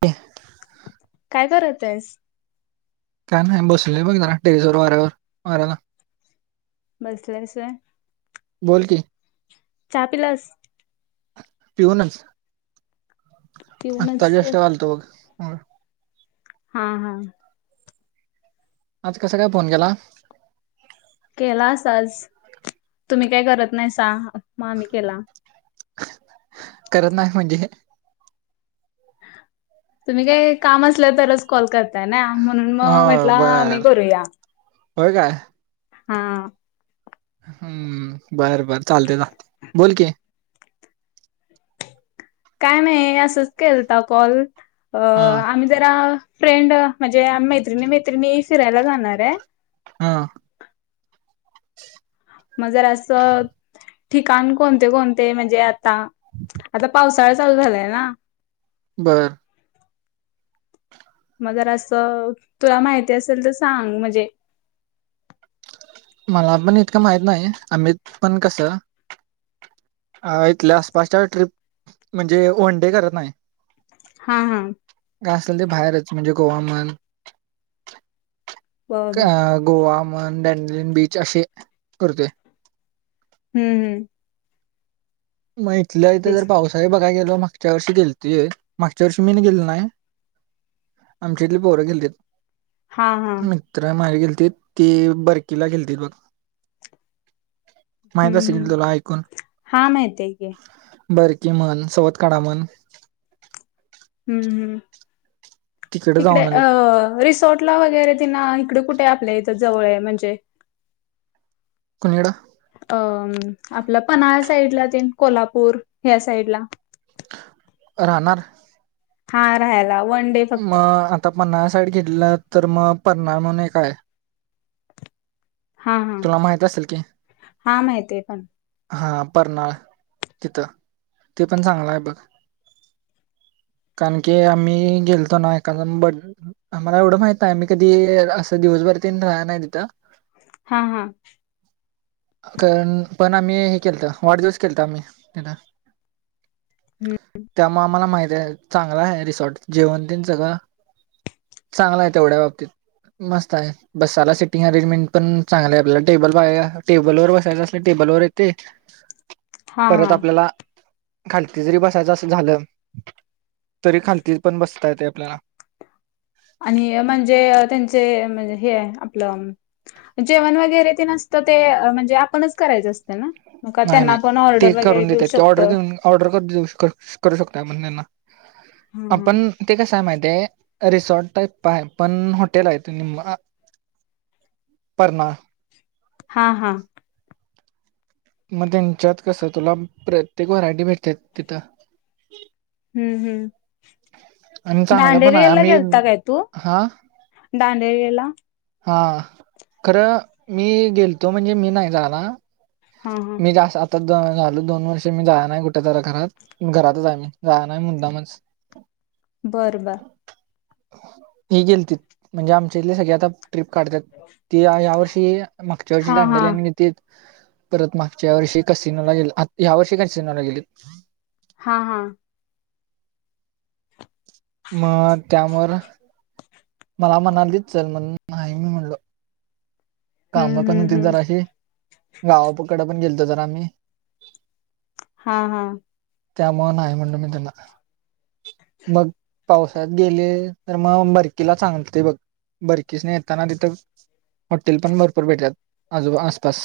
ते करतस काय नाही बसले बघ ना टेरिस व वाऱ्यावर वाऱ्याला बसले रे बोल की चहा पिलास पिऊनच पिऊनच आता जस्ट आलोतो बघ म हा हा आज कस काय फोन केला केला अशाच तुम्ही काही करत नाहीसा मग आम्ही केला करत नाही म्हणजे तुम्ही काय काम असल्या तरच कॉल करता त्यांना म्हणून मग हो म्हटलं बर मी करूया होय काय हा हम्म बर बर चालते चाल बोलकी काय नाही असंच केलता कॉल अ हा आम्ही जरा फ्रेंड म्हणजे मैत्रिणी मैत्रिणी फिरायला जाणार आहे हो म्हणजे अस ठिकाण कोणते कोणते म्हणजे आता आता पाऊस पाऊसळा चालू झालंय ना बरं मग जरअसं तुला माहिती असेल तर सांग म्हणजे मला पण इतकं माहित नाही अमित पण कस अ इथल्या आसपासच्या ट्रिप म्हणजे वन डे करत नाही हो हो काय असल ते बाहेरच म्हणजे गोवा म्हण बरोबर का गोवा [unintelligible] वन बॅन लिंग बीच असे करतोय हम हम मग इथल्या इथे पावसाळे बघताय काय गेलो ते मागच्या वर्षी गेलतीय मागचा वर्षी मी गेलो नाही आमच्या इथले पोरं गेले हां हां होते मित्र माझे गेले ते ती बरकीेला खेळतीय बघ माहिंदा हम्म सिडल हम्म तोला ऐकून हां माहिती आहे की बर कि म्हण सोबत काढा म्हण हम् हम् तिकडे इकडे जाऊन आलेत अ रिसॉर्टला वगैरे तिना इकडे कुठे आपल्या इथ जवळ म्हणजे कनडा अ आपलं पनळ साईडला दे कोल्हापूर ह्या साईडला राहणार हा राहाला मग आता पन्नाळा साईड घेतलं तर मग पनना म्हणून एक काय हा हा माहित असेल की हा माहित आहे पण हा परनाळ तिथं ते पण चांगलंय बघ कारण की आम्ही गेलतो ना एखा ब आम्हाला एवढं माहित आहे आम्ही कधी असं दिवस भर काय राहय न नाही तीत हा हा कारण पण आम्ही हे केलत वाढदिवस केलत आम्ही त्याना हम्म त्यामुळे आम्हाला माहित आहे चांगला आहे रिसॉर्ट जेवणती सगळं चांगला आहे तेवढ्या बाबतीत मस्त आहे बसाला सिटिंग अरेंजमेंट पण चांगलं आहे आपल्याला टेबल पा टेबल वर बसायच असल टेबल वर येते हां परत हां आपल्याला खालती जरी बसायचं असं झालं तरी खालती पण बसता येत आपल्याला आणि म्हणजे त्यांचे म्हणजे हे आपलं जेवण वगैरे ते नसतं ते म्हणजे आपणच करायचं असते ना मग का नाही त्यांना नाही आपण ते ऑर्डर वगैरे करून देऊ देतेत की ऑर्डर शकतो देऊन ऑर्डर कर देऊ करू शकत आपण त्यांना हां हां आपण ते कसं आहे माहिती ते रिसॉर्ट टाईप आहे पण हॉटेल आहे त नि परणाला हा हा मग त्यांच्यात कसं तुला प्रत्येक व्हरायटी भेटते तिथं हम् हम्म आणि चांगलं पण आहे दांडेरयला आम्ही गेलता काय तू हा दडांडेरयला? हा खरं मी गेलतो म्हणजे मी नाही झाला हा हा मी जा आता झाल दोन वर्षे मी जा नाही कुठे जरा घरात घरातच आहे मी जा नाही मुद्दामच बरं बर हे गेलथे म्हणजे आमच्या इथले सगळे आता ट्रिप काढतात ती ह्या वर्षी मागच्या हा वर्षी हा दांडेलन घेत परत मागच्या या वर्षी कासिनेमाला गे या वर्षी कासिनेमाला गेले हा हा मग त्यामुळे मला म्हणालीच चल म्हण नाही मी म्हणलो कामं हम्म पण हम्म होती हम्म जराशी गावापकड पण गेलतो जरा आम्ही हा हा त्यामुळे नाही म्हणल मी त्यांना मग पावसात गेले तर मग बरकीला सांगते बघ बर्कीस नाही येताना तिथं हॉटेल पण भरपूर भेटतात आजू आसपास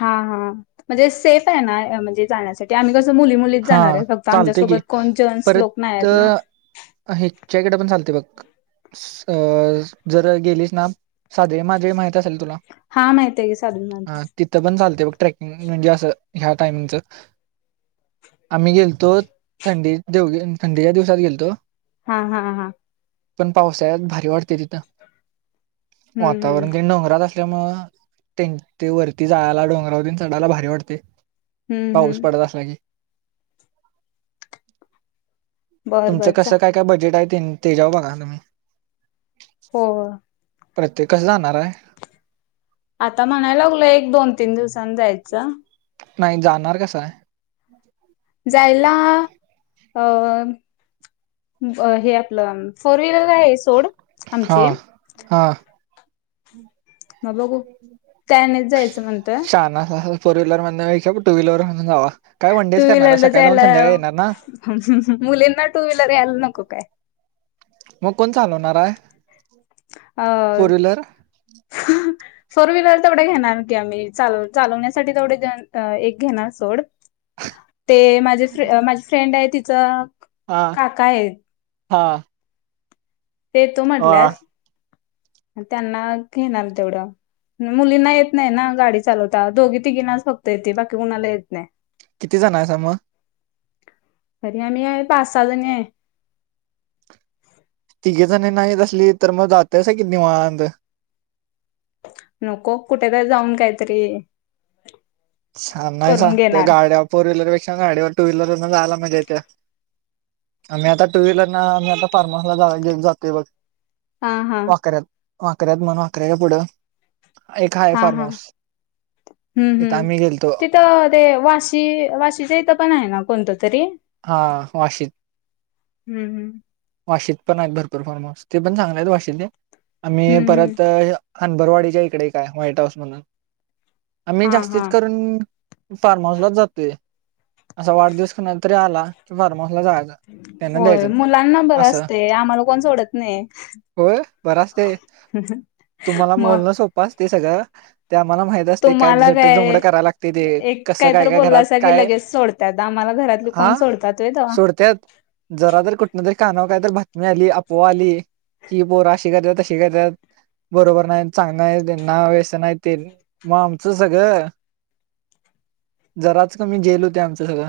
हा हा म्हणजे सेफ आहे ना म्हणजे जाण्यासाठी आम्ही क मुली मुलीत हा जाणार आहे फक्त चालते की आमच्यासोबत कोण जेन्टस लोक नाही आहेत ना चेकट पण चालते बघ जर गेलीस ना साधळे माजळे माहिती हा माहित आहे की साधू हम्म महाराज तिथ पण चालते बग ट्रेक हम् म्हणजे असं ह्या टाईमिंगच. आम्ही गेलतो थंडीत [unintelligible] थंडीच्या दिवसात गेलंतो. हां हां हां. पण पावसाळ्यात भारी वाटतंय तिथं हम्म वातावरण हम्म तेन डोंगरात आस त्यामुळं तेन ते वरती जायला डोंगरावतेन चढायला भारी वाटतय. हम्म पाऊस हम्म पडत आसला की. बर तुमचं बर चा कसं काय काय बजेट हाय तेन तेज्या वर बघा तुम्ही. हो. प्रत्येक कसं जाणार हाय? आता म्हणाय लागलोय एक दोन तीन दिवसान जायचं. नाई जाणार कसं हाय? जायला अम् हे आपलं म् फोर व्हीलर काय हायचं सोड. आमची हां हां. मग बघू त्यानेच जायचं म्हणतोय शहाणा असलासा तर फोर व्हीलर माधन पेक्ष्या टू व्हीलर वरून जावा. काय वनडे टू च करणार हाय व्हीलरला सकाळी जाऊन जायला संध्याकाळी येणार ना? मुलींना टू व्हीलर यायला नको काय. मग कोण चालवणारा हाय? अं. फोर व्हीलर तेवढं घेणार की आम्ही चालव चालवण्यासाठी तेवढे जेन्स एक घेणार सोड. ते माझे माझे फ्रेंड हाय तिचं काका हाय. हां. ते येतो म्हटल्यात आणि त्यांना घेणार तेवढं. मुलींना येत नाई ना गाडी चालवता दोघी तिघीनाच फक्त येते बाकी कुणाला येत नाई. किती जण हायसा म? तरी आम्ही हाय पाच साहा जणी हाय. तिघी जणींना येत असली तर मग जातायसा किती निवांत. नको कुठेे तरी जाऊन काहीतरी. शाना हैसा करून त्या घेणार गाड्या फोर व्हीलर पेक्षा गाड्यावर टू व्हीलर वर्ण जयायला मजा येत्या. आम्ही आता टू व्हीलरनं आम्ही आता फार्म होऊस गेले जातोय बघ. हां हां. वाकऱ्यात वाकऱ्यात म्हण वाकऱ्याच्या पुढं एक हाय हा फार्म हा हाऊस. हम्म हम्म आम्ही गेलतो तिथं ते वाशी वाशीच्या इथं पण हाय ना कोणतं तरी? हां वाशीत. हम्म हम्. वाशीत पण हाईत भरपूर फार्म होऊस ते पण चांगले हाईत वाशीत ले आम्ही हम्म हम्म परत ह्या हनबारवाडीच्या इकडं एक हाय व्हाईट हाऊस म्हणून. आम्ही हा हा जास्तीच करून फार्म हाऊस लाच जातोय. असा वाढदिवस कोणाचा तरी आला कि फार्म हाऊसला जायचं. त्यांना होय द्यायचं मुलां ना बरं असं. असतंय आम्हाला कोण सोडत नाई. होय बरं असतंय. तुम्हाला बोलणं सोपं असतंय सगळं ते आम्हाला माहित असतंय काय तुम्हाला झट काय झुमडं करायला लागतंय ते. एक कसं काय तर घरात बोललासा की काय लगेच सोडत्यात आम्हाला घरातले कोण हां सोडत्यात होय तेव्हा. सोडत्यात. जरा जर कुठ कुठनं जर काना काय तर बातमी आली आपव्हा आली की पोरं अशी करत्यात तशी करत्यात. बरोबर नाई चांगली नाईत त्यांना वेसन हाय तेन मग आमचं सगळं. जराच कमी जेल होतय आमचं सगळं.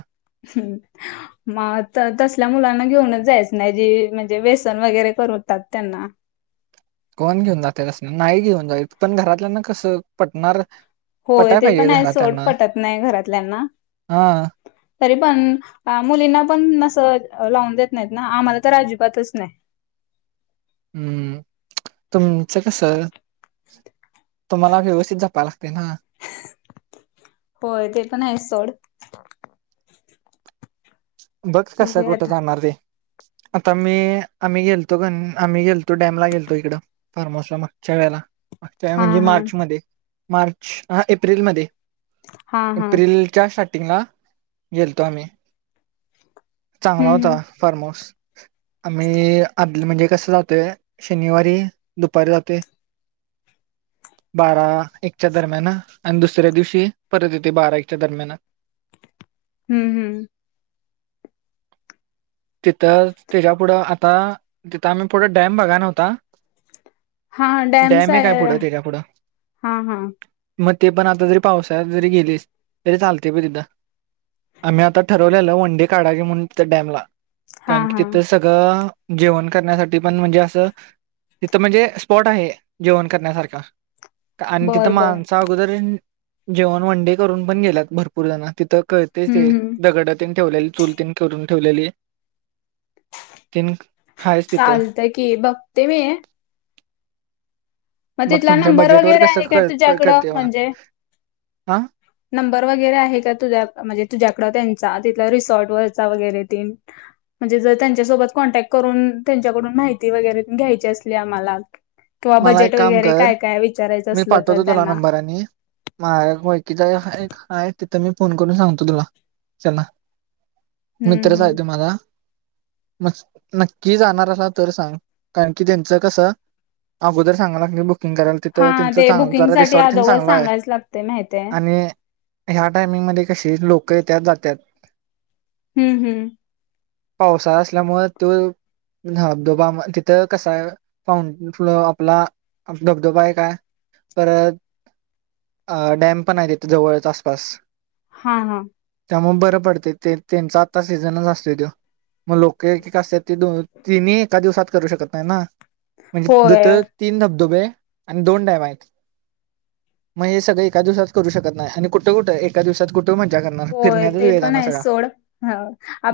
मं आता तसल्या मुलांना घेऊनच जायचं नाई म्हणजे व्हेसन वगैरे करून करतात त्यांना. कोण घेऊन जातय तस नाही घेऊन जाईत पण घरातल्याना कसं पटणार? होय पटाय ते पण पाहिजे हाय सोड घरातल्यांना पटत नाही घरातल्यांना. हा तरी पण अ मुलींना पण नस लावून देत नाहीत ना आम्हाला तर अजिबातच नाही. हम्म तुमचं कस? तुम्हाला व्यवस्थित जपाय लागतय ना? होय ते पण आहे सोड बघ कासा बघूया [unintelligible] आता जाणार रे आता मी आम्ही गेलतो घण आम्ही गेलतो डॅमला गेलतो इकडं फार्माऊस ला मागच्या वेळे मागच्या वेळी हा म्हणजे हा मार्च मध्ये मार्च हा एप्रिलमध्ये हा हा हम्म एप्रिलच्या स्टार्टिंगला गेलतो आम्ही. चांगला होता हम्म फार्माऊस आम्ही आ त म्हणजे कस जातय शनिवारी दुपारी जातय. [inaudible] बारा एकच्या दरम्यानअ आणि दुसऱ्या दिवशी परत येते बारा एकच्या दरम्यानअ. हम्म हम्म तिथं त्याच्या पुुढं आता तिथं आम्ही पुढे डॅम बघाय नव्हता. हा डॅम्स डॅम एक हाय आहे पुढं त्याच्या पुुढं. हा हा मग ते पण आता जरी पावसाळ्यात जरी गेलीस तरी चालतंय बघ तिथ. आम्ही आता ठरवलेलं वन डे काढायची म्हणून तिथ डॅमला हा कारण की हा तिथं सगळं. जेवण करण्यासाठी पण म्हणजे असं, तिथं म्हणजे स्पॉट आहे जेवण करण्यासारखा. आणि बर तिथं बर माणस अगोदर जेवण वनडे करून पण गेल्यात भरपूर जण तिथं. कळतयच ते हम्म हम्म दगडतेन ठेवलेली चुलतेन करून ठेवलेली. तीन हायच तिथं चालतंय की बघते मी! मग तिथला तुमच्या नंबर बजेट वर वगैरे कसं आहे का [unintelligible] तुझ्याकडं करतय मग म्हणजे ह नंबर वगैरे आहे का तुझ्या म्हणजे तुझ्याकड तेनचा तिथला रिसॉर्ट वरचा वगैरे तेन. म्हणजे जर त्यांच्यासोबत कॉन्टॅक्ट करून त्यांच्याकडून माहिती वगैरे घ्यायची असली आम्हाला. किंवा मला एक बजेट काम वगैरे कर काय काय विचार. मी पाठवतो तुला नंबर आणि [inaudible] तिथं एक हायक आहे तिथं मी फोन करून सांगतो तुला चला. हम्म मित्रच हाय हम्म. तो माझा. नक्की जाणार असाल तर सांग कारण की त्यांचं कस? अगोदर सांगाय लागत बुकिंग करायला. तर हा त्यांचं ते चांग बुकिंग जरा साठी रिसॉर्ट तेन अदोगर चांगलं आहे सांगायच लागते माहितय. आणि ह्या टायमिंग मध्ये कशी लोक येत्यात जातात. हम्म हम्म पावसाळा असल्यामुळे तो धबधोबा म तिथं कसाय फाउंटन फ्लो आपला धबधोबा हाय. काय परत अ डॅम पण हाय तथ जवळच आसपास. हा हा त्यामुळे बरं पडतंय ते त्यांचा आता सीझनच असतो तो. मग लोक एक एक असतात ती दो तिन्ही एका दिवसात करू शकत नाय ना. म्हणजे होय [inaudible] तीन धबधबे आणि दोन डॅम हायत. मग हे सगळं एका दिवसात करू शकत नाय आणि कुठं कुठं एका दिवसात कु होय ते पण हाय सोड ह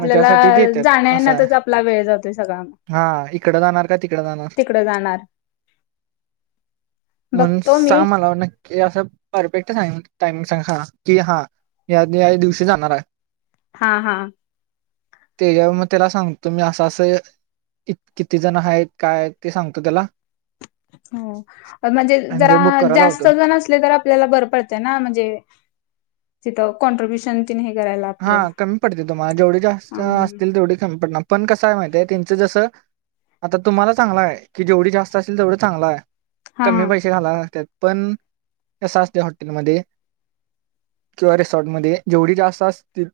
मग त्यासाठी ते येतात असा जाण्यायेण्यातच आपला वेळ ये जातय सगळ आण. हा हिकडं जाणार का ती तिकड जाणार म्हणून बघतो मी सांग मला नक्क. ते असं परफेक्ट टायमिंग टाइमिंग सांग हा की हा या या दिवशी जाणार हाय. हा हा त्याच्या मग त्याला सांगतो मी असं असं कित-किती जण आहेत काय आहेत ते सांगतो त्याला हो म्हणजे आणि जरा ते बुक करायला जास्त होतो जण असले तर आपल्याला बरं पडतय ना म्हणजे तिथ कॉन्ट्रीब्युशन तिन हे करायला हा आपलं कमी पडते तुम्हाला जेवढी जास्त हा असतील तेवढी कमी पडणार पण कसय माहितीय त्यांचं जसं आता तुम्हाला चांगलं आहे की जेवढी जास्त असेल तेवढं चांगलं आहे हा हा कमी हा पैसे घालाय लागतात पण कस असतय हॉटेलमध्ये किंवा रिसॉर्टमध्ये जेवढी जास्त असतील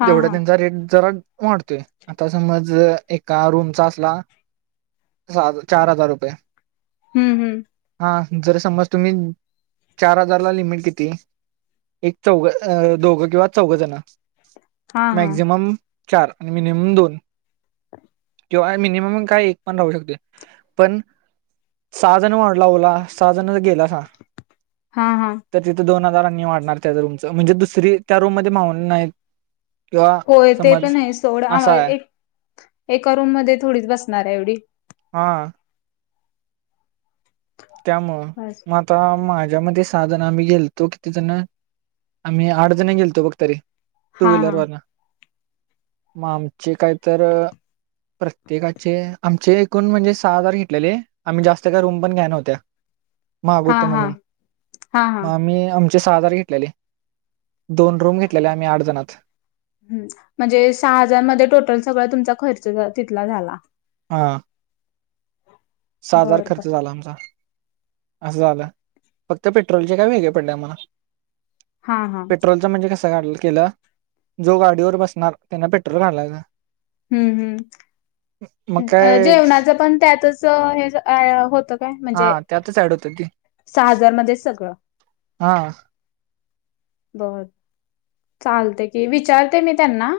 हा तेवढा हा त्यांचा रेट जरा वाढतोय आता समज एका रूमचा असला चार हजार रुपये हम्म हम्म जर समज तुम्ही चार हजारला लिमिट किती एक चौघं अ दोघं किंवा चौघ जण हा हा मॅक्झिमम चार आणि मिनिमम दोन ह किंवा मिनिमम काय एक पण राहू शकते पण सहाजण वाढला ओला सहाजण गेला हा हा तर तिथे दोन हजारांनी वाढणार त्या रूमच म्हणजे दुसरी त्या रूम मध्ये मावून नाही होय ते पण आहे सोड असा आहे एक एका रूम मध्ये थोडीच बसणार आहे एवढी हा त्यामुळं बस. मग आता माझ [unintelligible] सहाजण आम्ही गेलतो किती जण आम्ही आठ जण गेलतो बघ तरी टू हा हा व्हीलरवर्ण मग आमचे काही तर प्रत्येकाचे आमचे एकूण म्हणजे सहा हजार घेतलेले आम्ही जास्त काय रूम पण घ्याय नव्हतं महाग हा होतं हा म्हणून हा हा मग आम्ही सहा हजार घेतलेले दोन रूम घेतलेले आम्ही आठ जणात ह् म्हणजे सहा हजार मध्ये टोटल सगळा तुमचा खर्च तिथला झाला हा सहा हजार बर बर. खर्च झाला आता. असं झालं, फक्त पेट्रोलचे काय वेगळे पडले आम्हाला. हा हा पेट्रोलच म्हणजे कस काढलं. केलं, जो गाडीवर बसणार त्यांना पेट्रोल घालायचं. हम्म मग हम् अं काय जेवणाचं पण त्यातच हे अ होत. काय हा म्हणजे, त्यातच ऍड होत ती सहा हजार मध्ये सगळं हा बर, चालते की विचारते मी त्यांना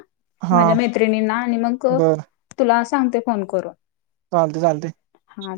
हा माझ्या मैत्रिणींना आणि मग बरं तुला सांगते फोन करून. चालते चालते. हा